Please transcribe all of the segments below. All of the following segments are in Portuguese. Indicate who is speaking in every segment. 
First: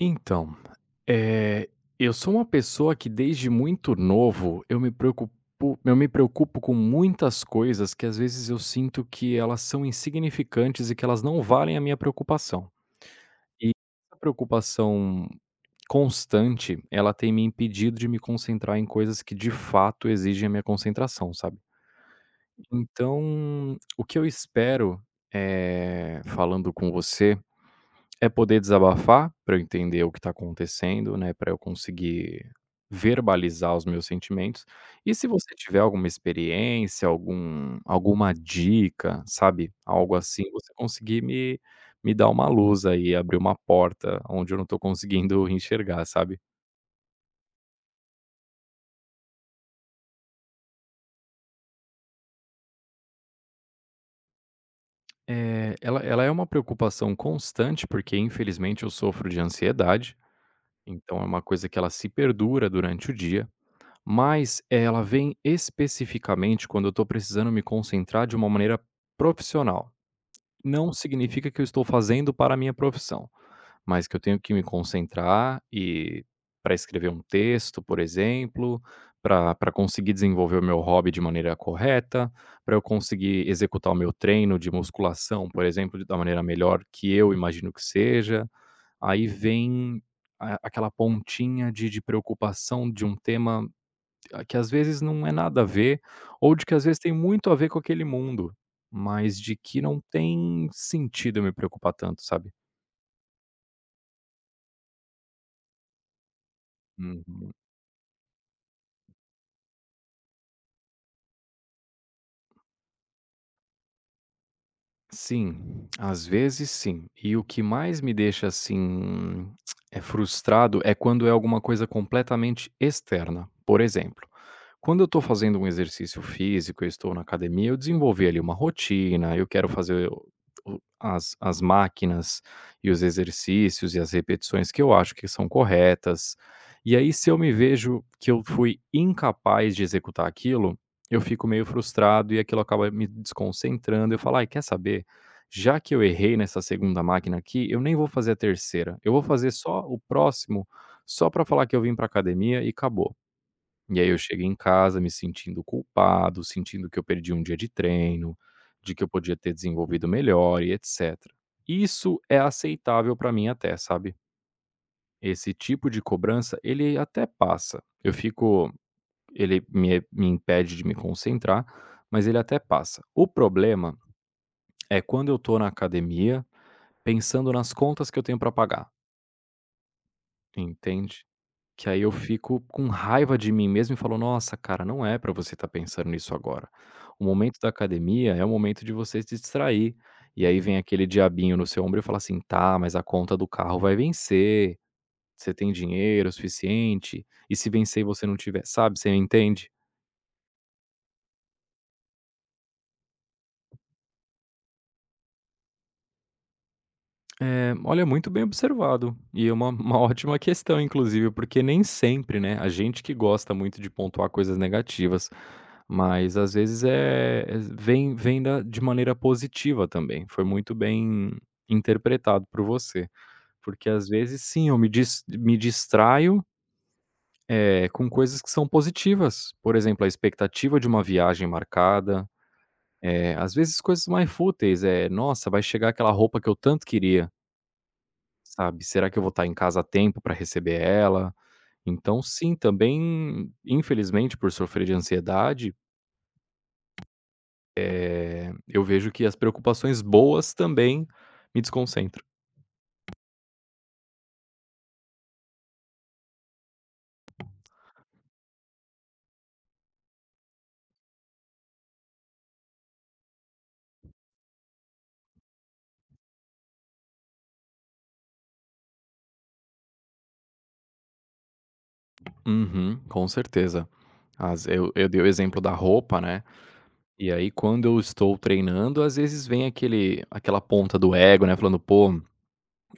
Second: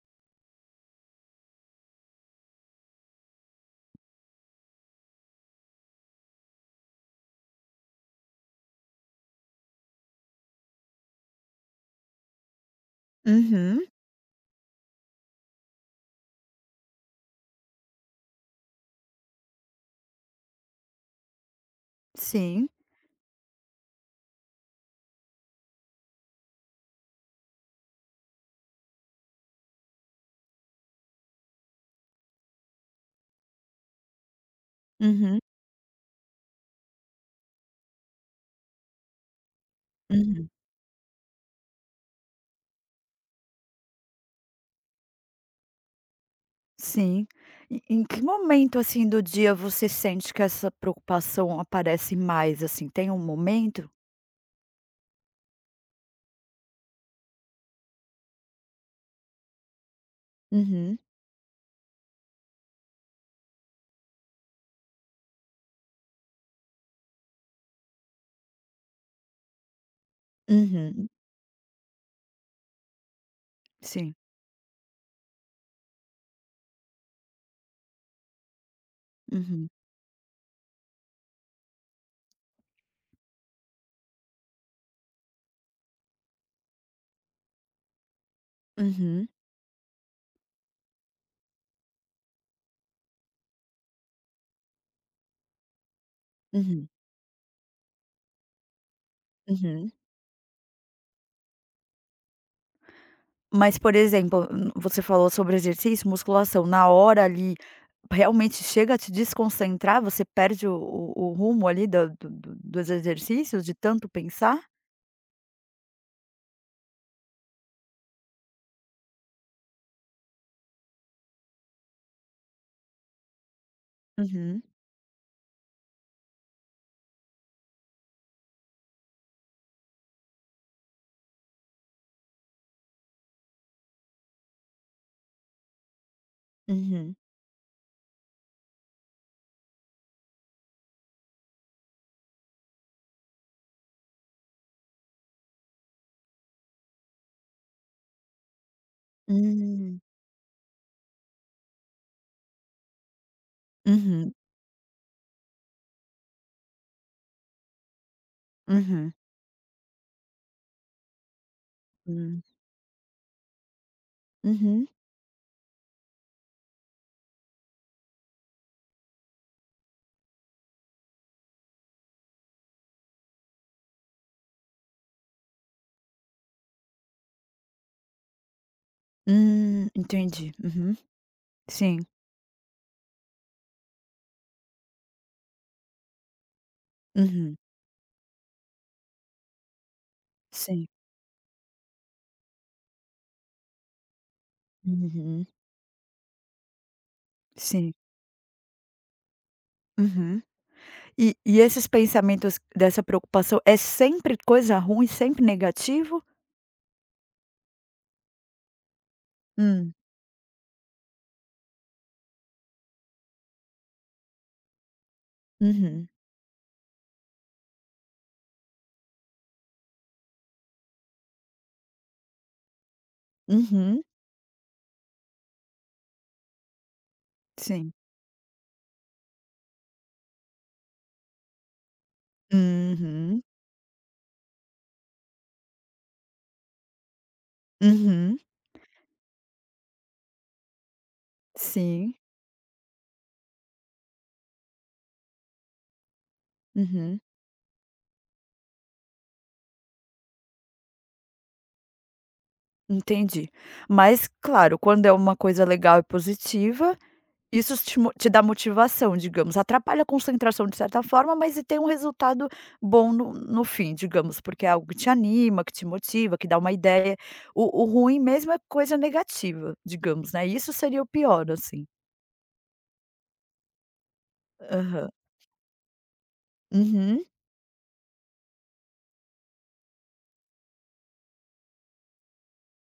Speaker 1: Então, eh, eu sou uma pessoa que desde muito novo eu me preocupo com muitas coisas que às vezes eu sinto que elas são insignificantes e que elas não valem a minha preocupação. E
Speaker 2: Uhum,
Speaker 1: essa preocupação constante, ela tem me impedido de me concentrar em coisas que de fato exigem a minha concentração, sabe.
Speaker 2: sim.
Speaker 1: Então, o que eu espero, falando com você, é poder desabafar, para eu entender o que está acontecendo, né. Para eu conseguir verbalizar os meus sentimentos. E se
Speaker 2: Uhum,
Speaker 1: você tiver alguma experiência, alguma dica, sabe, algo assim,
Speaker 2: uhum,
Speaker 1: você conseguir me dar uma luz aí, abrir uma porta onde eu não estou conseguindo enxergar, sabe.
Speaker 2: sim. E em que momento, assim, do dia você sente que essa preocupação aparece mais, assim, tem um momento?
Speaker 1: É, ela é uma preocupação constante, porque infelizmente eu sofro de ansiedade,
Speaker 2: Uhum,
Speaker 1: então é uma coisa que ela se perdura durante o dia. Mas ela vem especificamente quando eu estou precisando me concentrar de uma maneira profissional. Não
Speaker 2: uhum,
Speaker 1: significa que eu estou fazendo para a minha profissão, mas que
Speaker 2: sim.
Speaker 1: eu tenho que me concentrar e para escrever um texto, por exemplo, para
Speaker 2: Uhum,
Speaker 1: para conseguir desenvolver o meu hobby de maneira correta, para eu conseguir executar o meu treino de musculação, por exemplo, da maneira melhor que eu imagino que seja. Aí
Speaker 2: uhum,
Speaker 1: vem aquela pontinha de preocupação de um tema, que às vezes não é nada a ver, ou de que às
Speaker 2: uhum,
Speaker 1: vezes tem muito a ver com aquele mundo, mas de que
Speaker 2: uhum.
Speaker 1: não tem sentido eu me preocupar tanto, sabe.
Speaker 2: Mas, por exemplo, você falou sobre exercício, musculação, na hora
Speaker 1: Uhum.
Speaker 2: ali, realmente chega a te desconcentrar? Você perde o rumo ali da do dos exercícios de tanto pensar?
Speaker 1: Sim, às vezes sim. E o que mais me deixa, assim, é frustrado é quando é alguma coisa completamente externa. Por exemplo,
Speaker 2: Uhum,
Speaker 1: quando eu estou fazendo um exercício físico, eu estou na academia, eu desenvolvi ali uma rotina, eu quero fazer o as as máquinas e os exercícios e as repetições que eu acho que são corretas. E aí,
Speaker 2: uhum.
Speaker 1: se eu me vejo que eu fui incapaz de executar aquilo, eu fico meio frustrado e aquilo acaba me desconcentrando. Eu falo: "Ai, quer saber? Já que eu errei nessa segunda máquina aqui, eu nem vou fazer a terceira. Eu vou fazer só o
Speaker 2: Hum.
Speaker 1: próximo, só para falar que eu vim para academia e acabou". E aí eu
Speaker 2: Uhum,
Speaker 1: cheguei em casa me sentindo culpado, sentindo que eu perdi um dia de treino, de que eu
Speaker 2: uhum.
Speaker 1: podia ter desenvolvido melhor e etcétera. Isso é
Speaker 2: Hum.
Speaker 1: aceitável pra mim até, sabe.
Speaker 2: Uhum.
Speaker 1: Esse tipo de cobrança, ele até passa. Eu fico, ele me impede de me concentrar, mas ele até passa. O problema é quando eu tô na academia, pensando nas contas que eu tenho pra pagar,
Speaker 2: Entendi. Uhum.
Speaker 1: entende? Que aí
Speaker 2: Sim.
Speaker 1: eu fico com raiva de mim mesmo e falo: "Nossa, cara, não é pra você estar pensando nisso agora. O
Speaker 2: Uhum.
Speaker 1: momento da academia é o momento de você se distrair". E aí vem
Speaker 2: Sim.
Speaker 1: aquele diabinho no seu ombro e fala assim: "Tá, mas a conta do carro vai vencer.
Speaker 2: Uhum.
Speaker 1: Você tem dinheiro suficiente? E se
Speaker 2: Sim.
Speaker 1: vencer e você não tiver?". Sabe, você entende?
Speaker 2: Uhum. E esses pensamentos dessa preocupação é sempre coisa ruim, sempre negativo?
Speaker 1: É, olha, muito bem observado. E é uma,
Speaker 2: Hum.
Speaker 1: uma ótima questão, inclusive, porque nem sempre, né? A gente que gosta muito de pontuar coisas negativas,
Speaker 2: Uhum.
Speaker 1: mas às vezes vem de maneira positiva também. Foi muito bem interpretado por você. Porque
Speaker 2: Uhum.
Speaker 1: às vezes, sim, eu me distraio, é,
Speaker 2: Sim.
Speaker 1: com coisas que são positivas. Por exemplo, a expectativa de uma viagem marcada. É,
Speaker 2: Uhum.
Speaker 1: às vezes coisas mais fúteis, é, nossa, vai chegar aquela roupa que eu tanto queria.
Speaker 2: Uhum.
Speaker 1: Sabe, será que eu vou estar em casa a tempo para receber ela?
Speaker 2: Sim.
Speaker 1: Então sim, também, infelizmente, por sofrer de ansiedade,
Speaker 2: Uhum.
Speaker 1: eu vejo que as preocupações boas também me desconcentram.
Speaker 2: Entendi. Mas, claro, quando é uma coisa legal e positiva. Isso te dá motivação, digamos, atrapalha a concentração de certa forma, mas e tem um resultado bom no fim, digamos, porque é algo que te anima, que te motiva, que dá uma ideia. O ruim mesmo é coisa negativa, digamos, né, isso seria o pior, assim.
Speaker 1: Uhum, com certeza. As eu
Speaker 2: Aham.
Speaker 1: dei o exemplo da roupa, né,
Speaker 2: Uhum.
Speaker 1: e aí quando eu estou treinando, às vezes vem aquele aquela ponta do ego, né, falando: "Pô,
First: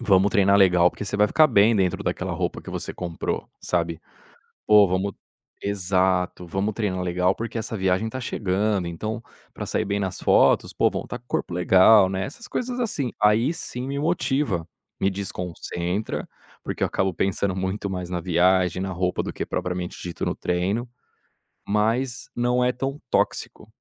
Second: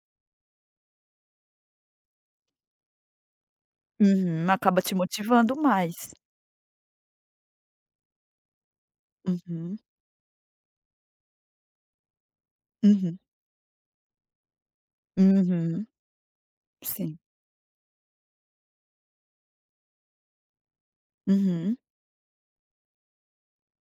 Speaker 1: vamos treinar legal, porque você vai ficar bem dentro daquela roupa que você comprou", sabe.
Speaker 2: Uhum. Acaba
Speaker 1: Pô,
Speaker 2: te
Speaker 1: vamos
Speaker 2: motivando mais.
Speaker 1: exato, vamos treinar legal, porque essa viagem tá chegando, então, pra
Speaker 2: Uhum.
Speaker 1: sair bem nas fotos, pô, vamos estar com o corpo legal, né, essas coisas assim.
Speaker 2: Uhum.
Speaker 1: Aí sim me motiva, me
Speaker 2: Uhum.
Speaker 1: desconcentra, porque eu acabo
Speaker 2: Sim.
Speaker 1: pensando muito mais na viagem, na roupa do que propriamente dito no treino,
Speaker 2: Uhum.
Speaker 1: mas não é tão tóxico,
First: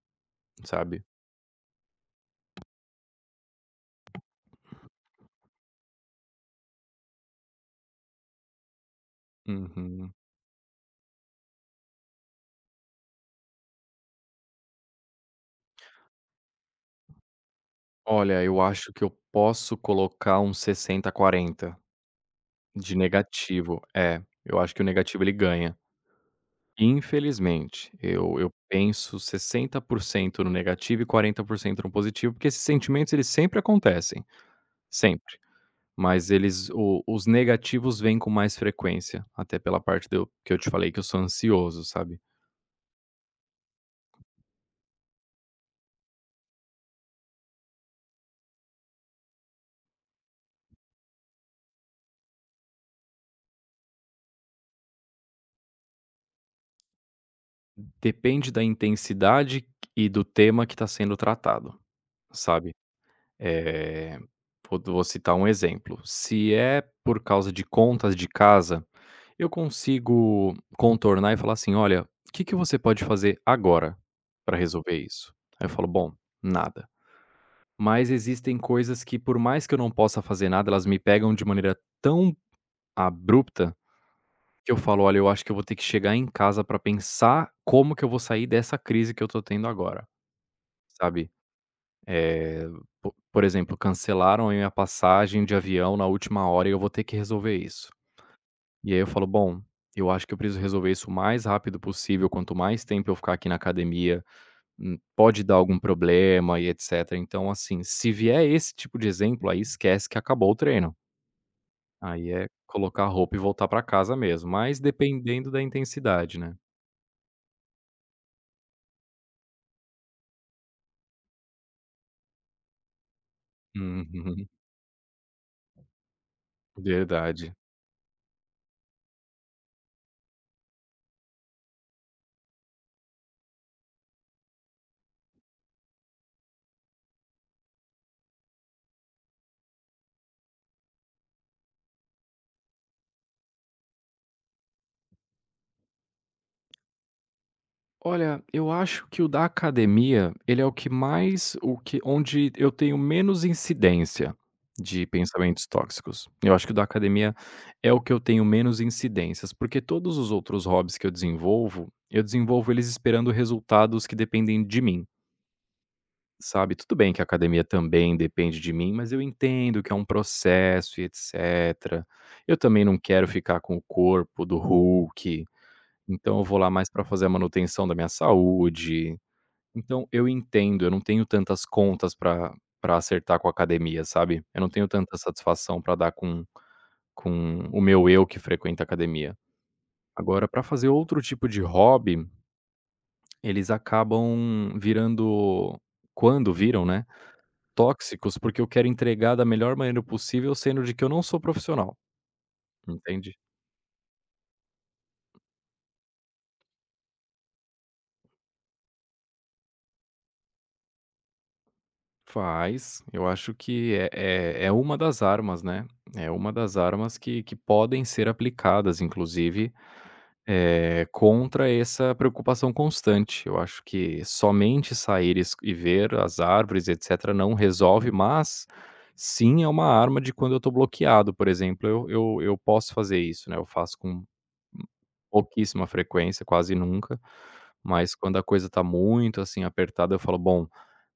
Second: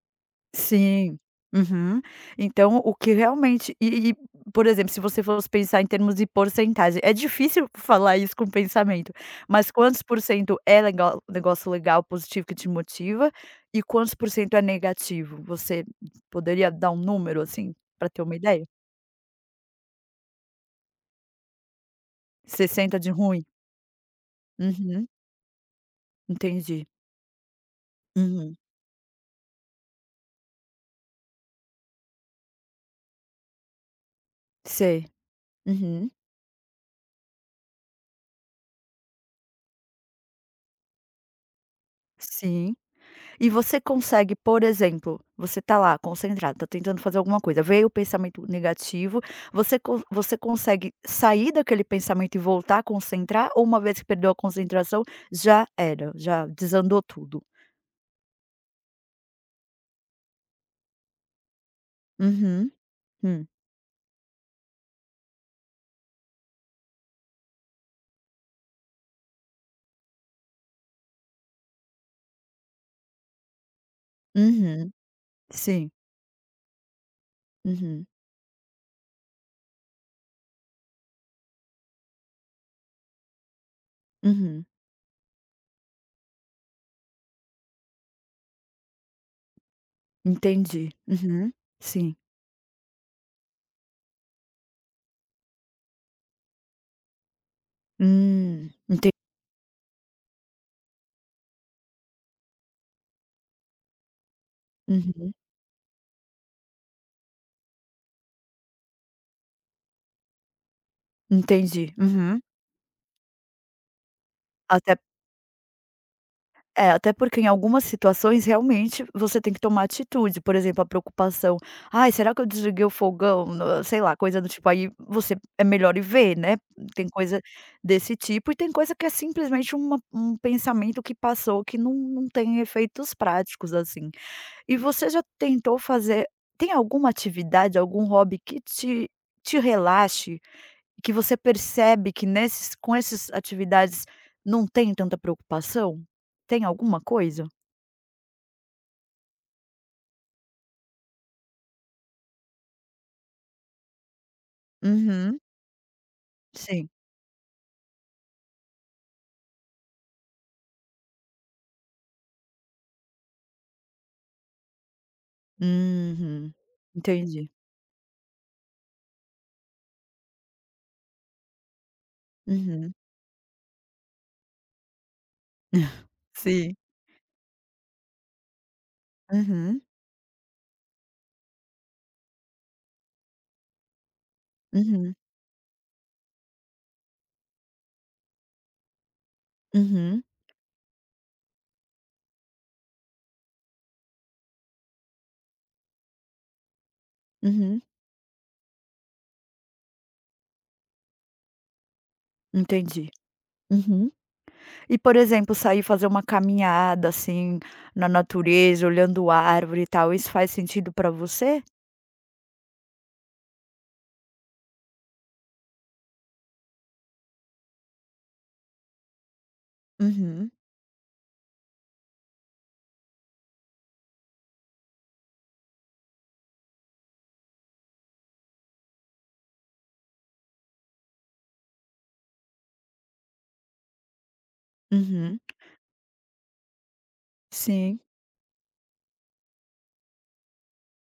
Speaker 1: sabe.
Speaker 2: Sim. Uhum. Então o que realmente e, por exemplo, se você fosse pensar em termos de porcentagem, é difícil falar isso com pensamento, mas quantos
Speaker 1: Uhum.
Speaker 2: por cento é legal negócio legal, positivo, que te motiva, e quantos por cento é negativo? Você poderia dar um número, assim, para ter uma
Speaker 1: Olha, eu
Speaker 2: ideia?
Speaker 1: acho que eu posso colocar um 60, 40 de
Speaker 2: 60 de ruim?
Speaker 1: negativo. É, eu acho que o
Speaker 2: Uhum,
Speaker 1: negativo ele ganha.
Speaker 2: entendi.
Speaker 1: Infelizmente, eu
Speaker 2: Uhum.
Speaker 1: penso 60% no negativo e 40% no positivo, porque esses sentimentos eles sempre acontecem,
Speaker 2: Sei.
Speaker 1: sempre,
Speaker 2: Uhum.
Speaker 1: mas eles, o os negativos vêm com mais frequência, até pela parte do que eu te falei que eu sou ansioso, sabe.
Speaker 2: Sim. E você consegue, por exemplo, você tá lá concentrado, tá tentando fazer alguma coisa, veio o pensamento negativo, você consegue sair daquele pensamento e voltar a concentrar ou uma vez que perdeu a concentração, já era, já desandou tudo?
Speaker 1: Depende da intensidade e do tema que está sendo tratado,
Speaker 2: Uhum,
Speaker 1: sabe.
Speaker 2: hum,
Speaker 1: Eh, vou citar um exemplo, se é por causa de contas de casa, eu consigo contornar e falar assim: "Olha, o que que você pode fazer agora para
Speaker 2: uhum,
Speaker 1: resolver isso?". Aí eu falo:
Speaker 2: sim,
Speaker 1: "Bom, nada".
Speaker 2: uhum,
Speaker 1: Mas existem coisas que por mais que eu não possa fazer nada, elas me pegam de maneira tão abrupta,
Speaker 2: uhum,
Speaker 1: que eu falo: "Olha, eu acho que eu vou ter que chegar em casa para pensar como que eu vou sair dessa crise que eu tô tendo agora",
Speaker 2: entendi,
Speaker 1: sabe.
Speaker 2: uhum, sim,
Speaker 1: Eh, po por exemplo, cancelaram a minha passagem de avião na última hora e eu vou ter que resolver isso. E aí eu
Speaker 2: enten
Speaker 1: falo: "Bom, eu acho que eu preciso resolver isso o mais rápido possível, quanto mais tempo eu ficar aqui na academia,
Speaker 2: uhum,
Speaker 1: pode dar algum problema e etcétera". Então, assim, se vier esse tipo de exemplo, aí esquece que acabou o treino.
Speaker 2: entendi,
Speaker 1: Aí
Speaker 2: uhum.
Speaker 1: é colocar a roupa e voltar para casa mesmo, mas
Speaker 2: até
Speaker 1: dependendo da intensidade, né.
Speaker 2: É, até porque em algumas situações realmente você tem que tomar atitude, por exemplo, a preocupação: "Ai, será que eu desliguei o fogão?", no sei lá, coisa
Speaker 1: Uhum,
Speaker 2: do tipo, aí você é melhor ir ver, né. Tem coisa
Speaker 1: verdade.
Speaker 2: desse tipo e tem coisa que é simplesmente uma um pensamento que passou que não tem efeitos práticos, assim. E você já tentou fazer tem alguma atividade, algum hobby que te relaxe? Que você percebe que nesses com essas atividades não tem tanta preocupação? Tem alguma coisa?
Speaker 1: Olha, eu acho que o da academia, ele é o que mais, o que onde eu tenho menos incidência de
Speaker 2: Uhum.
Speaker 1: pensamentos tóxicos. Eu acho que o da
Speaker 2: Sim.
Speaker 1: academia é o que eu tenho menos incidências, porque todos os outros hobbies que eu desenvolvo eles esperando resultados que dependem de mim,
Speaker 2: Uhum.
Speaker 1: sabe? Tudo bem que a
Speaker 2: Entendi.
Speaker 1: academia também depende de mim, mas eu entendo que é um processo e etc. Eu também
Speaker 2: Uhum.
Speaker 1: não quero ficar com o corpo do Hulk, então eu vou lá
Speaker 2: Sim.
Speaker 1: mais para fazer a manutenção da minha saúde,
Speaker 2: Uhum.
Speaker 1: então, eu entendo, eu não tenho tantas contas pra acertar com a academia, sabe. Eu não tenho
Speaker 2: Uhum.
Speaker 1: tanta satisfação pra dar com o meu eu que frequenta a academia.
Speaker 2: Uhum.
Speaker 1: Agora pra fazer outro tipo de hobby, eles acabam virando, quando viram, né,
Speaker 2: Uhum.
Speaker 1: tóxicos, porque eu quero entregar da melhor maneira possível, sendo de que eu não sou profissional,
Speaker 2: Entendi.
Speaker 1: entende.
Speaker 2: Uhum. E, por exemplo, sair fazer uma caminhada, assim, na natureza, olhando árvore e tal, isso faz sentido pra você?
Speaker 1: Faz, eu acho que é uma das armas, né, é uma das armas que podem ser aplicadas, inclusive.
Speaker 2: Uhum.
Speaker 1: Contra essa preocupação constante. Eu acho que somente sair es e ver as árvores, etcétera, não resolve, mas sim é uma arma de quando eu estou bloqueado, por exemplo, eu posso fazer isso, né, eu faço com
Speaker 2: Uhum.
Speaker 1: pouquíssima frequência, quase nunca,
Speaker 2: Sim.
Speaker 1: mas quando a coisa está muito, assim, apertada, eu falo: "Bom,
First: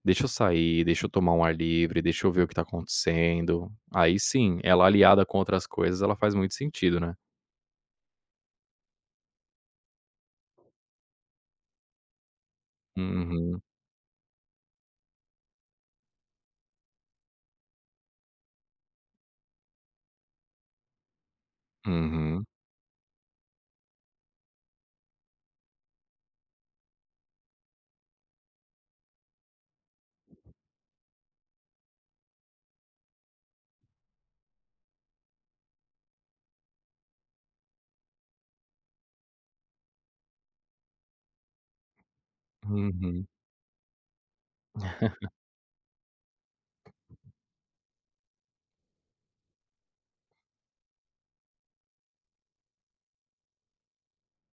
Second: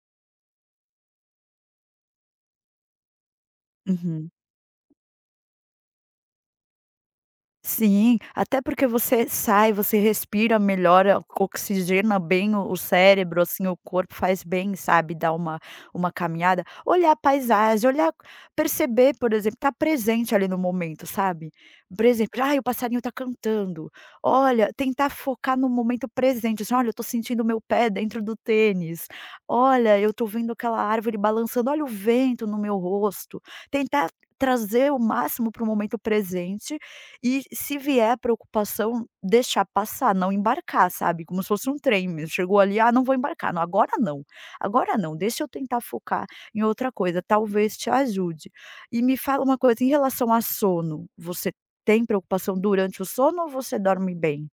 Speaker 1: deixa eu sair, deixa eu tomar um ar livre, deixa eu ver o que está acontecendo". Aí
Speaker 2: Uhum.
Speaker 1: sim, ela aliada com outras coisas, ela faz muito sentido, né.
Speaker 2: Sim, até porque você sai, você respira, melhora, oxigena bem o cérebro,
Speaker 1: Uhum,
Speaker 2: assim, o corpo faz bem, sabe, dar uma caminhada, olhar a paisagem, olhar perceber, por exemplo, estar presente ali no momento, sabe. Por exemplo:
Speaker 1: uhum.
Speaker 2: "Ai, o passarinho tá cantando". Olha, tentar focar no momento presente, assim: "Olha, eu tô sentindo o meu pé dentro do tênis. Olha, eu tô vendo aquela árvore balançando, olha o vento no meu rosto". Tentar trazer o máximo para o momento presente e se vier preocupação, deixar passar, não embarcar, sabe, como se fosse um trem mesmo, chegou ali: "Ah, não vou
Speaker 1: Uhum.
Speaker 2: embarcar, não, agora não, agora não, deixa eu tentar focar em outra coisa, talvez te ajude". E me fala uma coisa, em relação a sono, você tem preocupação durante o sono ou você dorme bem?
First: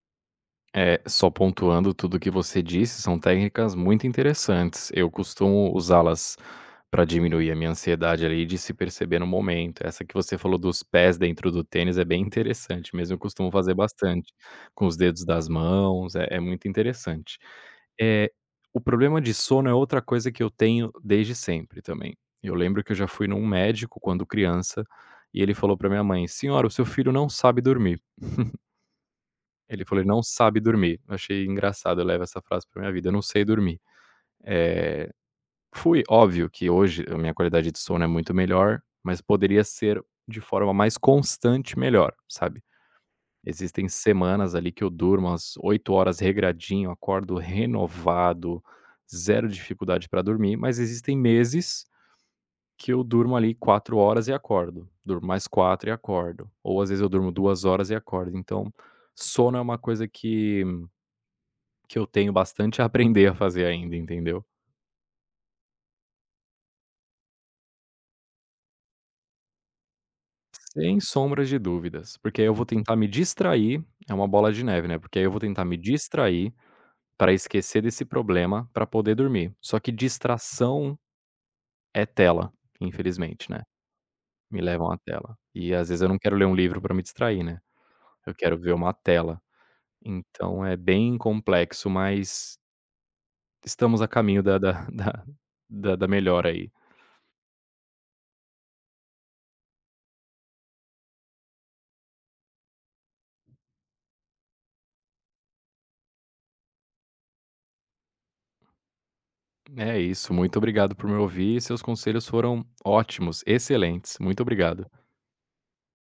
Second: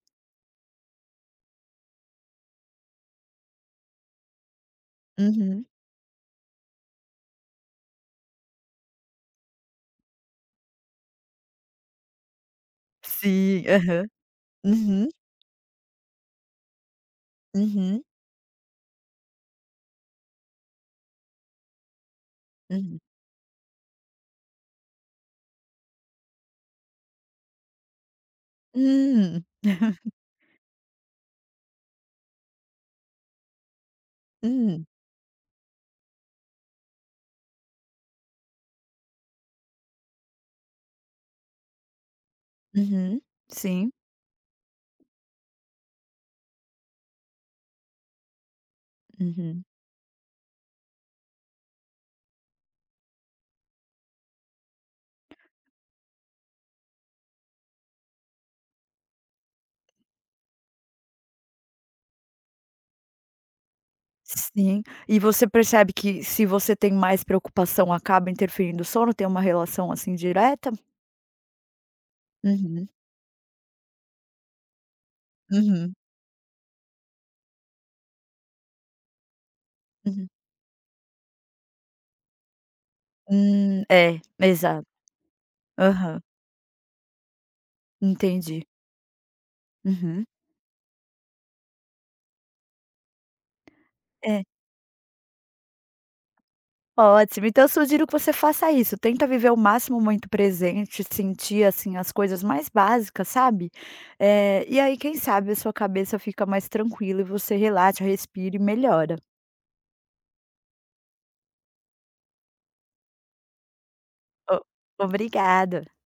Speaker 1: É, só pontuando tudo que você disse, são técnicas muito interessantes. Eu
Speaker 2: Uhum.
Speaker 1: costumo usá-las para diminuir a minha ansiedade ali de se perceber no momento. Essa que você falou dos pés dentro do tênis é bem interessante mesmo, eu costumo
Speaker 2: Sim,
Speaker 1: fazer
Speaker 2: aham.
Speaker 1: bastante com os
Speaker 2: Uhum,
Speaker 1: dedos das mãos, é muito interessante.
Speaker 2: uhum,
Speaker 1: Eh, o problema de sono é outra coisa que eu tenho desde sempre também. Eu lembro que eu
Speaker 2: uhum.
Speaker 1: já fui num médico quando criança e ele falou para minha mãe: "Senhora, o seu filho não sabe dormir".
Speaker 2: Hum.
Speaker 1: Ele falou: "Ele não sabe dormir". Eu achei engraçado, eu levo essa frase pra minha vida, eu não sei dormir.
Speaker 2: Hum.
Speaker 1: Eh, fui óbvio que hoje a minha qualidade de sono é muito melhor, mas poderia ser de forma mais constante melhor, sabe.
Speaker 2: Uhum.
Speaker 1: Existem
Speaker 2: Sim.
Speaker 1: semanas ali que eu durmo às 8 horas regradinho, acordo renovado, zero
Speaker 2: Uhum.
Speaker 1: dificuldade pra dormir, mas existem meses que eu durmo ali 4 horas e acordo, durmo mais 4 e acordo, ou às vezes eu durmo 2 horas e acordo. Então, sono é uma coisa que eu tenho bastante a aprender a fazer ainda, entendeu?
Speaker 2: Sim. E você percebe que se você tem mais preocupação acaba interferindo no sono, tem uma relação, assim, direta?
Speaker 1: Sem sombras de dúvidas, porque aí eu vou
Speaker 2: Uhum,
Speaker 1: tentar me distrair, é uma bola de neve, né, porque aí eu vou tentar me
Speaker 2: uhum,
Speaker 1: distrair para esquecer desse problema, para poder dormir. Só que
Speaker 2: uhum.
Speaker 1: distração é tela, infelizmente, né,
Speaker 2: É,
Speaker 1: me
Speaker 2: exato.
Speaker 1: levam à tela. E às vezes eu não
Speaker 2: Aham,
Speaker 1: quero ler um livro para me distrair, né, eu quero
Speaker 2: entendi.
Speaker 1: ver uma tela.
Speaker 2: Uhum.
Speaker 1: Então é bem complexo, mas estamos a caminho
Speaker 2: É,
Speaker 1: da da da melhora aí.
Speaker 2: ótimo. Então eu sugiro que você faça isso, tenta viver o máximo muito presente, sentir, assim, as coisas mais básicas, sabe. E aí quem sabe a sua cabeça fica mais tranquila e você relaxa, respira e melhora.
Speaker 1: É isso, muito obrigado por me ouvir, seus conselhos foram ótimos, excelentes, muito
Speaker 2: O
Speaker 1: obrigado.
Speaker 2: Obrigada.